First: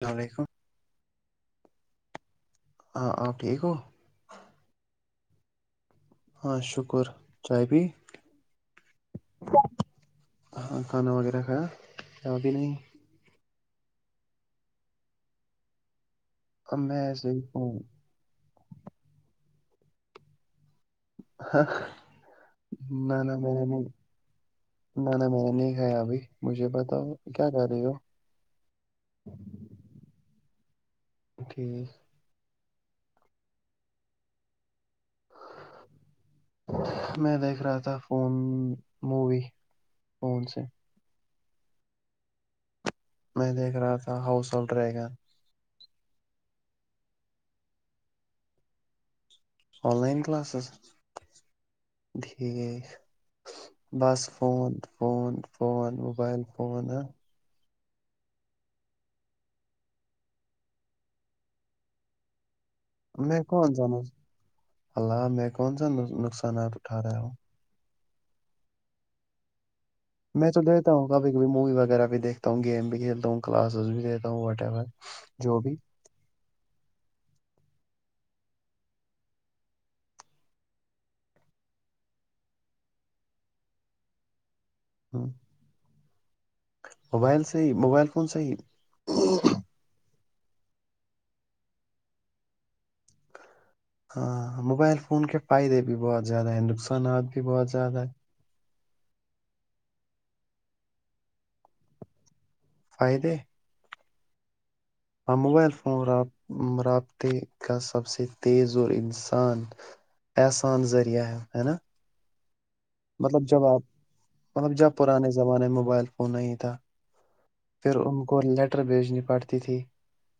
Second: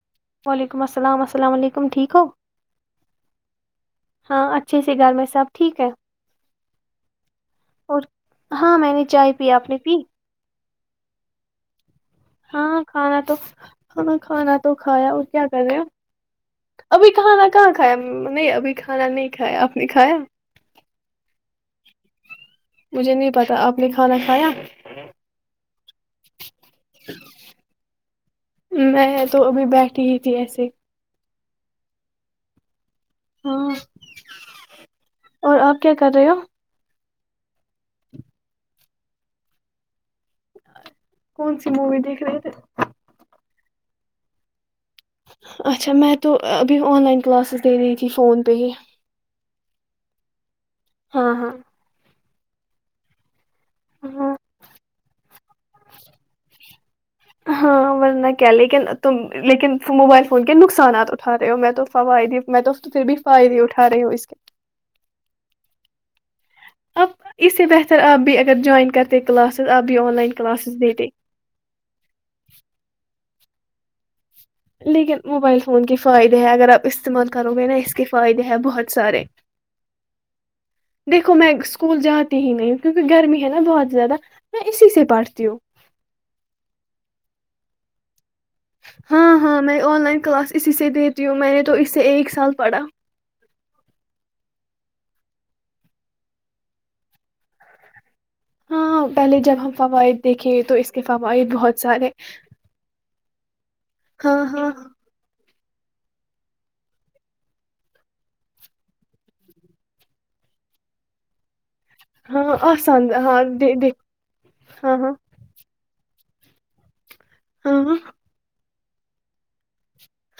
السلام علیکم السلام علیکم ٹھیک ہو ہاں آپ ٹھیک ہو ہاں اچھی سی گھر میں سب ٹھیک ہے ہاں شکر چائے پی اور ہاں میں نے چائے پی آپ نے پی ہاں کھانا وغیرہ کا ہاں کھانا تو ہاں کھانا تو کھایا اور کیا کر رہے اب میں ابھی ایسے ہی کھانا کہاں ہوں کھایا نہیں ابھی کھانا نہیں کھایا آپ نے کھایا ہاں مجھے نہیں پتا آپ نے کھانا کھایا ہے بھی مجھے بتاؤ کیا کر رہے ہو جی ایسے ٹھیک ہاں اور آپ کیا کر رہے ہو ٹھیک میں دیکھ رہا تھا فون مووی فون سے کون سی مووی دیکھ رہے تھے میں دیکھ رہا تھا ہاؤس آ رہے گا اچھا میں تو ابھی آن لائن کلاسز دے رہی تھی فون پہ ہی آن لائن کلاسز ہاں ہاں دھییک بس ہاں phone phone phone mobile phone ہاں ورنہ کیا لیکن تم لیکن موبائل فون کے نقصانات اٹھا رہے ہو میں تو فوائ دی میں تو تو پھر بھی میں فائدے اٹھا رہے ہو اس کے پان نقصان کا نپ اٹھا رہا ہوں سر آپ بھی اگر جوائن کرتے ہیں کلاسز آپ بھی آن لائن میں تو کلاسز دیتا دیتے ہوں کبھی کب موی وغیرہ بھی دیکھتا ہوں گیم بھی کھیلتا ہوں کللاسز بری لیکن موبائل فون کے فائدے ہیں اگر آپ استعمال کرو گے نا اس کے فائدے ہیں بہت سارے دیکھو میں اسکول جاتے ہی نہیں ہ کیونکہ گرمی ہے نا بہت زیادہ میں اسی سے پٹتی ہوں موبائل سے ہی موبائل کون ساہ ہاں ہاں میں آن لائن کلاس اسی سے دتی ہوں میں نے تو اس سے ایک سال پڑھا ہاں موبائل فون کے فائدے بھی بہت زیادہ ہیں نقصانات بھی بہت زیادہ ہے ہاں پہلے جب ہم فوائد دیکھے تو اس کے فوائد بہت سارے فائدے ہاں ہاں ہاں ہاں موبائل فون رابطے کا سب سے تیز اور انسان احسان ذریعہ ہے ہے نا ہاں آسان ہاں مطلب جب دے- آپ دیکھ مطلب جب ہاں ہاں پرانے زمانے میں موبائل وہ نہیں ہی تھا پھر ہاں ان کو لیٹ بھیجنی پڑتی تھی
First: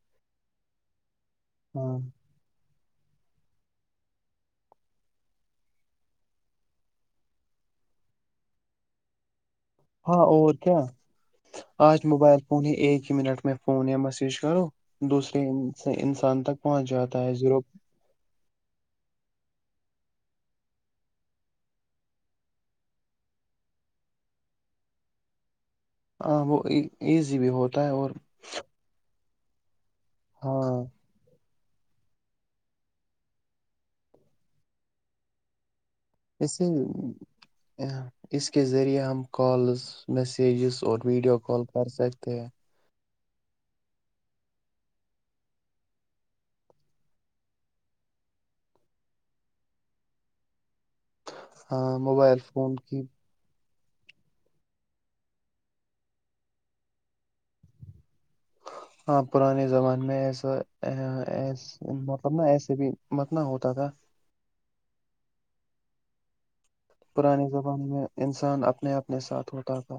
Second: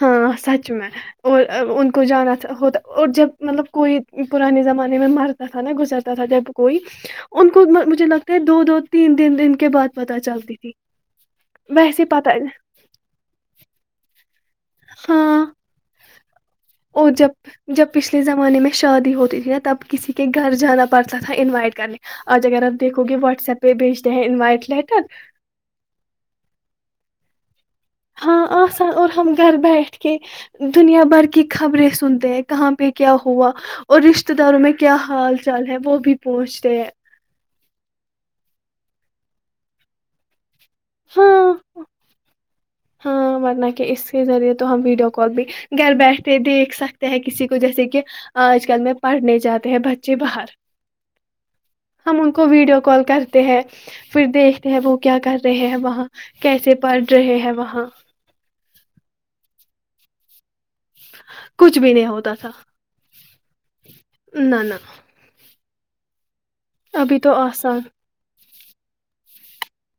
ہاں سچ میں اور ان ہاں کو جانا ہوتا اور جب مطلب کوئی پرانے زمانے میں مرتا تھا نا گزرتا تھا جب کوئی ان کو مجھے لگتا ہے دو دو تین دن کے بعد پتہ ہاں اور چلتی تھی کیا آج ویسے پتہ موبائل فون ہی ایک ہی منٹ میں فون یا میسیج کرو دوسرے ہاں انس- انسان تک پہنچ اور جاتا ہے جب زیرو جب پچھلے زمانے میں شادی ہوتی تھی ن تب کسی کے گھر جانا پڑتا تھا انوائٹ کرنے آج اگر آپ دیکھو گے واٹس ایپ پہ بھیجتے ہیں انوائٹ لیٹر ہاں وہ ایزی بھی ہوت ہاں آسان اور ہم گھر بیٹھ کہ ہاں دنیا بھر کی خبریں سنتے ہیں کہاں پہ کیا ہوا اور رشتے داروں میں کیا حال چال ہے وہ بھی اس پہنچتے ہیں اس کے ذریعہ ہم کالز میسی میجز اور ویڈیو ہاں کال کر سکتے ہیں ہاں ورنہ کہ اس کے ذریعے تو ہم ویڈیو کال بھی گھر بیٹھے دیکھ سکتے ہیں کسی کو جیسے کہ آج کل میں پڑھنے جاتے ہیں بچے باہر ہاں ہم ان موبائل کو فون ویڈیو کی کال کرتے ہیں پھر دیکھتے ہیں وہ کیا کر رہے ہیں وہاں کیسے پڑ رہے ہیں وہاں ہاں پرانے زمانے میں ایسا کچھ ا بھی نہیں مطلب ہوتا نا تھا ایسے بھی مت نہ ہوتا تھا نہ نہ ابھی تو پرانے آسان زمانے میں انسان اپنے اپنے ساتھ ہوتا تھا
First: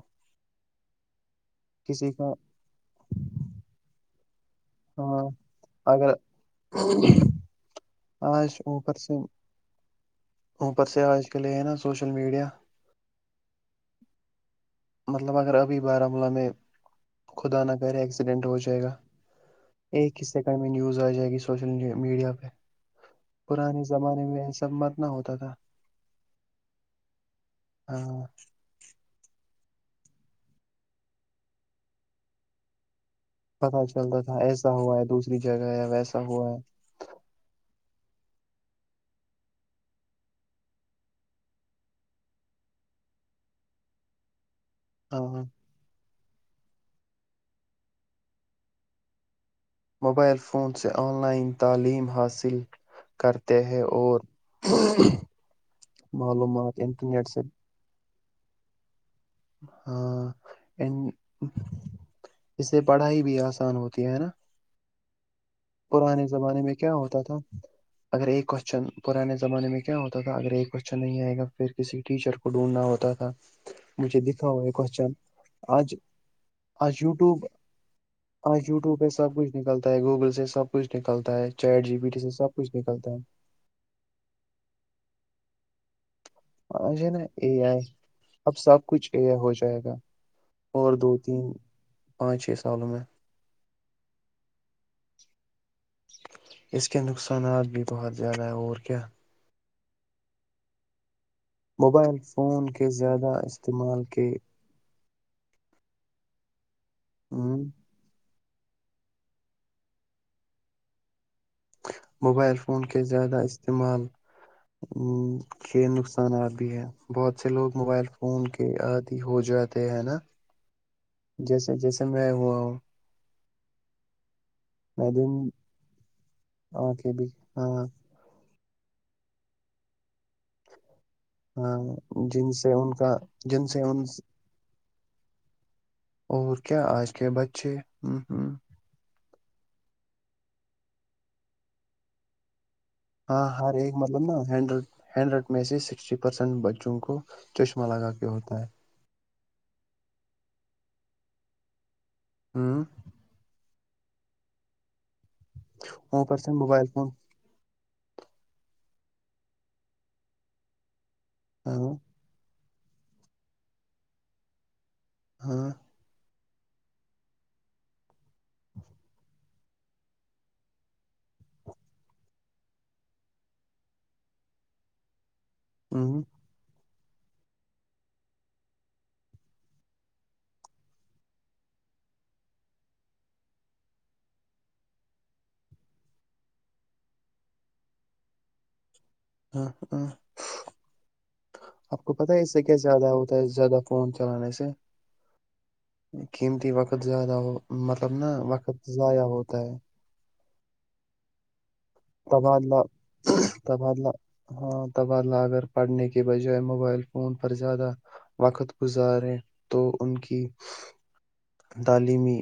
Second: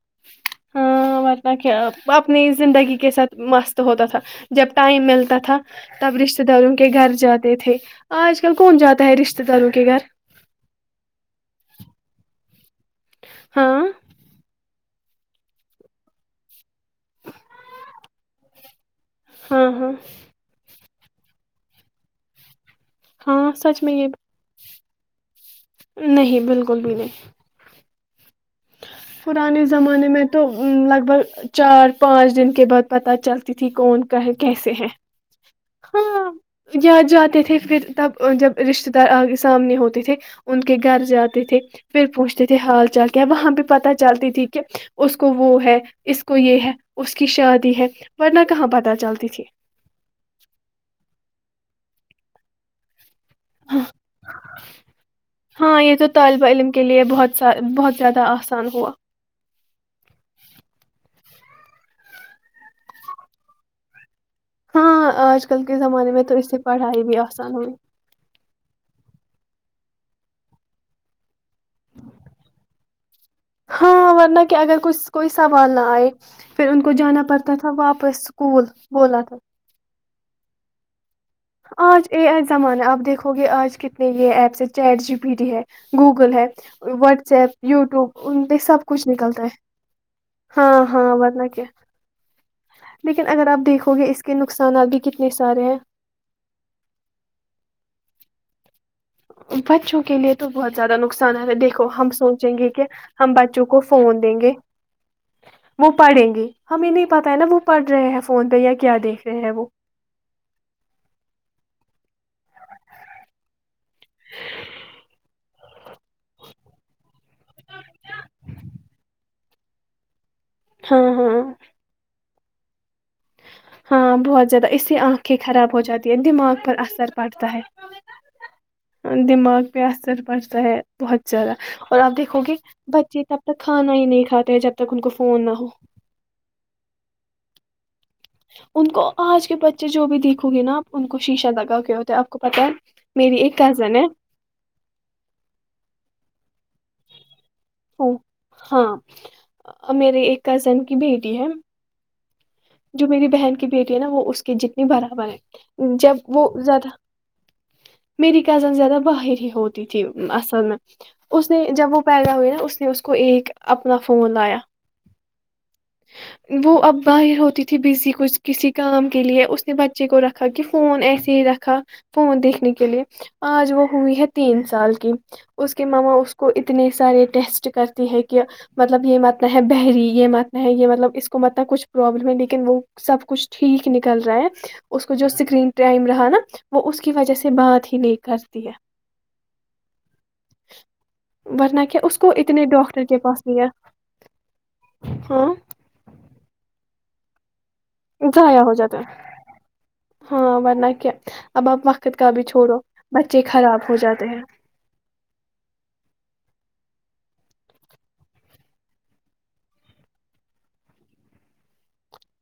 ہاں نہ کیا کسی کا اپنی زندگی کے ساتھ مست ہوتا تھا جب ٹائم ہاں ملتا تھا اگر تب رشتے داروں کے گھر جاتے تھے آج کل کون اوپر جاتا سے ہے رشتے داروں کے گھر اوپر سے آج کےلے سوشل میڈیا ہاں مطلب اگر ابھی بارملہ میں خدا نہ پہ رہے ایکسیڈنٹ ہو جائے گا ہاں ہاں ایک حصے کا میں نیوز جائے گی سوشل میڈیا پہ ہاں سچ پرانے میں یہ زمانے ایسا مت نہ ہوتا تھا نہیں بالکل بھی نہیں ہاں پرانے زمانے میں تو لگ بھگ چار پانچ دن کے بعد پت چلتی تھی پتہ کون چلتا تھا ایسا کیسے ہیں ہوا ہے دوسری جگہ ہے ویسا ہاں ہوا ہے اں جاتے تھے پھر تب جب رشتے دار آگے سامنے ہوتے تھے ان کے گھر جاتے تھے پھر پہنچتے تھے ہال چال کیا وہاں بھیہ پتہ چلتی تھی کہ اس کو ہاں وہ ہے اس کو یہ ہے اس کی شادی ہے ورنہ کہاں پتہ چلتی تھی موبائل فون سے آن لائن تعلیم حاصل کرتے ہیں اور ہاں یہ تو طالبہ علم معلومات کے لیے انٹرنیٹ بہت سے سا بہت زیادہ آسان ہو ہاں ان اس سے پڑھائی بھی آسان ہوتی ہے نا اں آج کل کے میں پرانے تو اس سے زمانے میں کیا پڑھائی بھی ہوتا تھا آسان ہوئی اگر ایک کوشچن پرانے زمانے میں کیا ہوتا تھا اگر یہ کویشچن نہیں آئے گا پھر کسی ٹیچر کو ڈھونڈنا ہوتا تھا ہاں مجھے ورنہ دکھا کہ ہوا ہے اگر کوئی کوشن کوئی سوال نہ آج آئے پھر ان کو آج جانا وٹیوب پڑتا تھا واپس اسکول آج یوٹیوب ہے بولا تھا سب کچھ نکلتا ہے گوگل سے سب کچھ نکلتا ہے چیٹ جی آج پی ٹی سے ا سب کچھ زمانہ آپ نکلتا دیکھو گے آج کتنے یہ ایپس ہے چیٹ جی پی ڈی ہے گوگ گ ہے آج ہے نا واٹس اے ایپ آئی یوٹیوب ان اب پہ سب کچھ اے آئی نکلتا ہے ہو جائے گا ہاں اور دو ہاں تہ تین کیا پانچ چھ سالوں میں لیکن اگر آپ دیکھو ہو گیا اس کےے نقصانات بھی کتنے سارے ہیں اس کے نقصانات بھی بہت زیادہ ہیں اور کیا بچوں کےے تو بہت زیادہ نقصان دیکھو ہم موبائل سوچیں فون گے کہ کے زیادہ ہم بچوں کو استعمال فون کے دیں گے وہ پڑھیں گے ہمیں نہیں پتاہ ہے نا وہ ہوں پڑھ رہے ہیں فون پہ یا کیا دیکھ رہے ہیں وہ موبائل فون کے زیادہ استعمال کے نقصانات بھی ہیں بہت سے لوگ موبائل فون کے آادی ہو جاتے ہیں نا ہاں ہاں جیسے جیسے میں ہوا ہوں ہاں بہت زیادہ اسی میں آنکھیں دن خراب ہو جاتی ہیں دماغ پر آنکھیں اثر بھی پڑتا ہے ہاں دماغ پ اثر پڑے سح بہت زیادہ ہاں اور آپ دیکھو جن گے سے ان کا بچے تب تک جن سے کھانا ان ہی نہیں کھاتے جب تک ان کو فون نہ ہو اچھ ان کو آج کے بچے جو بھی دیکھو گے نا آپ انن کو شیشہ لگا کے ہوتے ہے آپ کو پتہ میری ہاں ہر ایک کزن ہے مطلب نا ہینڈ ہینڈریڈ میں سے سکسٹی پرسینٹ ب ہاں میرے ایک کزن کی بھیٹی ہے ہ جو میری بہن کی بیٹی ہے نا وہ اس کی جتنی بھرا ب جب اوپر وہ سے موبائل زیادہ فون میری کزن زیادہ باہر ہی ہوتی تھی اصل میں اس نے ہاں جب وہ پیدا ہوئے نا اس پھر اس کو ایک اپنا فون لایا ہاں وہ اب باہر ہوتا ت بزی کچھ کسی کام کے لیے اس نے بچے کو رکھا کہ فون ایسے ہی رکھا فون دیکھنے کے لیے آج وہ ہوئی ہے تین سال کی اس کے ماما ہ اس کو اتنے سارے ٹیسٹ کرتی ہے کہ مطلب یہ متنا ہے بحری یہ متنا ہے یہ مطلب اس کو متنا کچھ پروابلم ہے لیکن وہ سب کچھ ٹھیک نکل رہا ہے اس کو جو اسکرین ٹائم رہا نا وہ اس کی وجہ سے بات ہی نہیں کرتی ہے ہ ہ ہ ورنہ کیا آپ کو پت ہے اس سے اتنے کیا ڈاکٹر زیادہ کے ہوتا پاس ہے لیا زیادہ فون چلانے سے ہاں قیمتی وقت بت زیادہ وہ ضائع ہو جاتا ہے ہاں ورنہ کیا اب آپ وقت کا بھی چھوڑو تبادلہ بچے خراب ہو تبادلہ جاتے ہیں ہاں تبادلہ اگر پڑھنے کے بجائے موبائل فون پر زیادہ وقت گزاریں تو ان کی تعلیمی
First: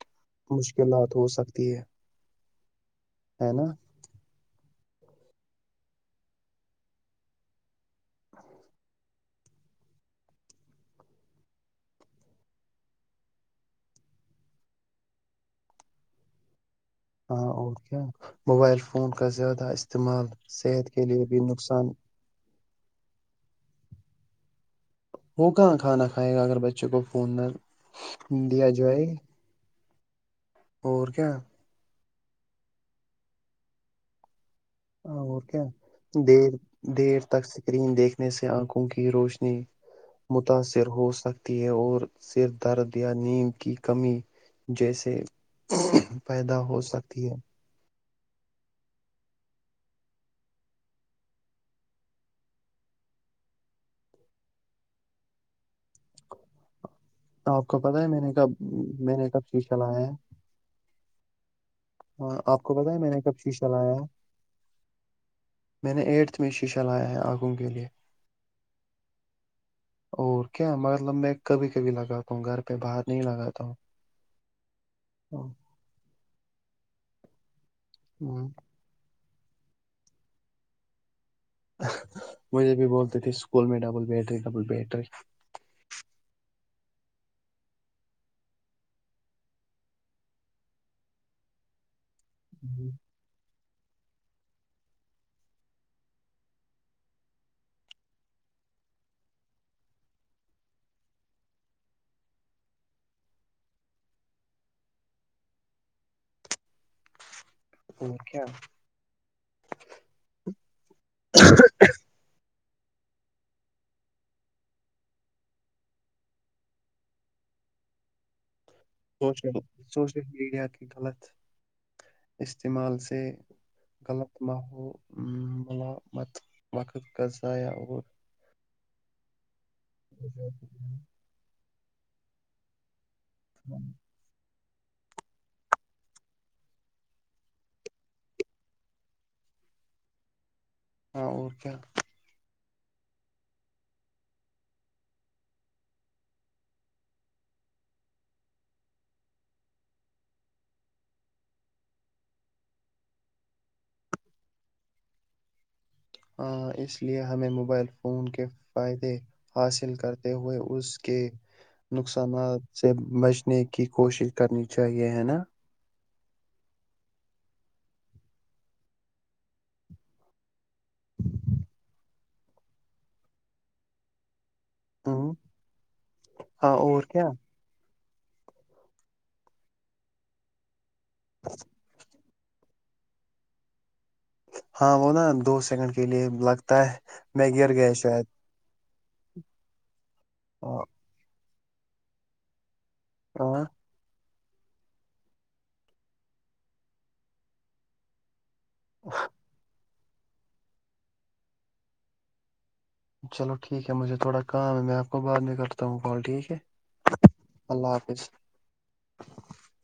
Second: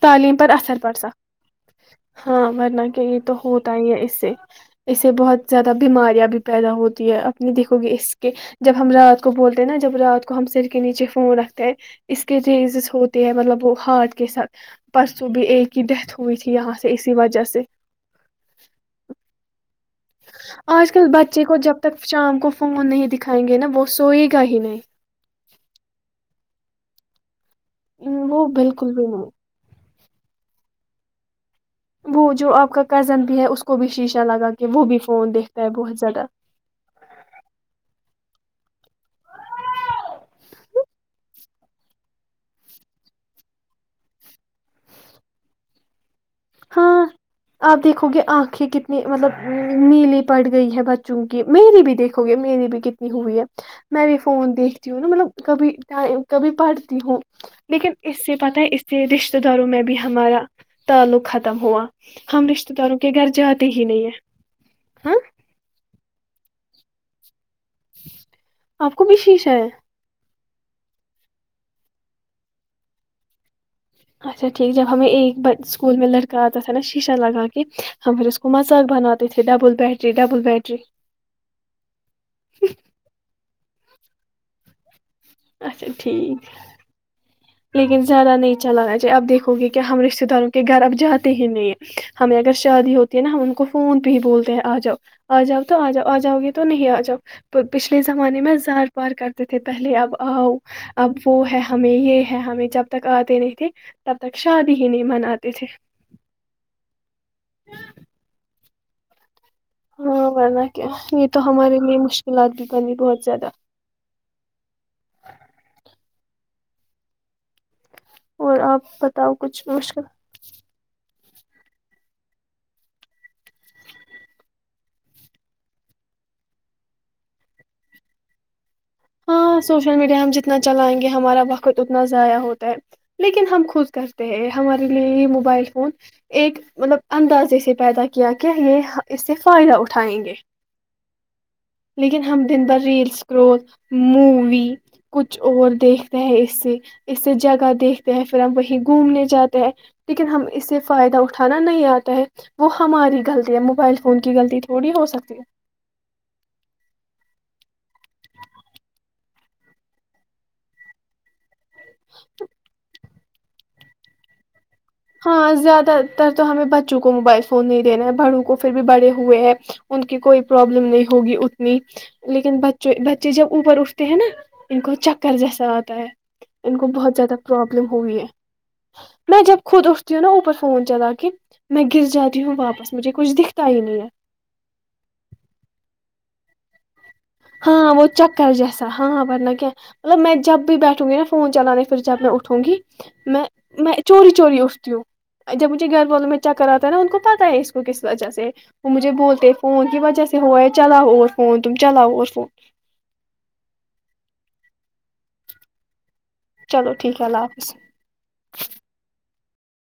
تعلیم پر اثر پڑ سک مشکلات ہو سکتی ہے ہاں ورنہ کہ یہ تو ہوتا ہی ہے اس سے اس سے بہت زیادہ بیماریاں بھی پیدا ہوتی ہے اپنی دیکھو گے اس کے جب ہم رات کو بولتے ہیں نا جب رات کو ہم سر کے نیچے فون رکھتے ہیں اس کے ریزز ہوتے ہیں مطلب وہ ہاتٹ کے ساتھ پرسوں بھی ایکے کی ڈیتھ ہوئی تھی یہاں سے اسی وجہ ہاں سے اور کیا موبائل فون کا زیادہ اس آج کل بچے کو جب تک شام کو فون نہیں دکھائیں گے نا وہ سوئے گ کا ہی نہیں وہ کہاں کھانا کھائے گا اگر بچے کو فون ہ وہ دیا بالکل جائے بھی نہیں اور کیا وہ جو آپ کا کزن بھی ہے اس کو بھی شیشہ لگا کے وہ بھی فون اور کیا دیکھتا ہے بہت زیادہ دیر دیر تک سکرین دیکھ سے آنکھوں کی روشنی متاثر ہو سکتی ہے اور سر درد یا نیم کی کمی جیسے پیدا ہو ہاں سکتی ہے آپ دیکھو گے آنکھیں کتنی مطلب نیلی پڑ گئی ہیں بچوں کی میری بھی دیکھو گے میری بھی کتنی ہوئی ہے میں بھی فون دیکھتی ہوں نا مطلب کبھی ٹائم کبھی پڑھ ہوں آپ کو لیکن پت ہے میں اس نے سے کب پت ہے اس سے میں نے رشتے کب داروں شیشہ میں بھی لایا ہے ہمارا تعلق ختم ہوا ہاں ہم آپ رشتہ کو پتا داروں ہے میں کے نے گھر کب شیشہ جاتے ہی لیا نہیں ہے ہیں ہاں میں نے ایٹھ میں چلایا ہے آنکھوں کے لیے آپ کو بھی شیش ہے اور کیا مطلب میں کبھی کبھی لگاتا ہوں گھر پہ باہر نہیں لگاتا ہوں اچاٹھ جب ہمیں ایک اسکول میں لڑکی ت نا شیشہ لگا کے ہم پھر اس ہ کو مذا بناتے تو ت ڈبل بیٹری ڈبل بیٹری مجھےب بھی بولتی تھی اس اسکول میں ڈبل بیٹری ڈبل بیٹری اچھا ٹھیک لیکن زیادہ نہیں چلاھے اب دیکھو گے کہ ہم رشتتے داروں کے گھر اب جاتے ہی نہیں ہمیں اگر شادی ہوتی ہے نا ہم ان کو فون پہ ہی بولتے ہیں آ جاؤ آ جاؤ تو آ جاؤ آ جاؤ گے تو نہیں آ جاؤ پچھلے زمانے میں زار پار کرتے تھے پہلے اب آؤ اب وہ ہے ہمیں یہ ہے ہمیں جب تک آتے نہیں تھے تب تک شادی ہی نہیں مناتے تھے تو کیا ہاں ورنہ کیا یہ تو ہمارے لیے مشکلات بھی انی بہت زیادہ اور آپ بتاؤ سوشل کچھ مشکل سوشل میڈیا کی غلط استعمال سے غلط ما ملامت وقت کا ضائع اور ہاں سوشل میڈیا ہم جتنا چلائیں گے ہمارا بقت قت اتنا ضائع ہوتا ہے لیکن ہم خود کرتے ہیں ہمارے لیے یہ موبائل فون ایک مطلب اندازے سے پیدا کیا کہ یہ اس سے فائدہ اٹھائیں گے ہاں اور کیا د ان پر ریلس گروتھ مووی کچھ اور دیکھتے ہیں اس سے اس سے جگہ دیکھتے ہیں پھر ہم وہیں گھومنے جاتے ہیں لیکن ہم اس سے فائدہ اٹھانا نہیں آتا ہے وہ ہماری غلطی ہے موبائل فون کی غلطی تھوڑی ہو سکتی ہے ہاں اس لیئے ہمیں موبائل فون فون کے فائد حاصل کرتے ہوئے اس کے نقصانات سے بچ کی کوشش کرنی چاہیے ہے نا ہاں زیادہ تر تو ہمیں بچوں کو موبائل فون نہیں دینا ہے بڑوں کو پھر بھی بڑے ہوئے ہیں ان کی کوئی پرابلم نہیں ہوگی اتنی لیکن بچ بچے جب اوپر اٹھتے ہیں نا انن کوو ہوں چکر جیسا آتا ہے ہاں ان کو اور بہت کیا زیادہ پرابلم ہوئی ہے میں جب خود استی نا اوپس فون جا کہ میں گر جاتی ہوں واپس مجھے کچھ دکھتا ہی نہیں ہے ہاں وہ نا دو سیکنڈ کے لیے لگتا ہے میں گر گیا ہاں وہ شاید چکر جیسے ہاں ہاں ب ل کیا مطلب میں جب بھی ہاں بیٹھوں گی نا فون چلانے پھر جب میں اٹھوں گی میں ہاں، میں چور چوری اٹھتی ہوں جب مجھے گھر والوں میں چکر آتا ہے نا ان کو پتا ہے اس کو کس وجہ سے وہ مجھے بولتے فون کہ ب فون کی وجہ سے ہوا ہے تم چلو اور فون اچ [unintelligible] چلو ٹھیک ہے مجھے تھوڑا کام ہے میں آپ کو بعد میں کرتا ہوں بول ٹھیک ہے چلو ٹھیک ہے اللہ حافظ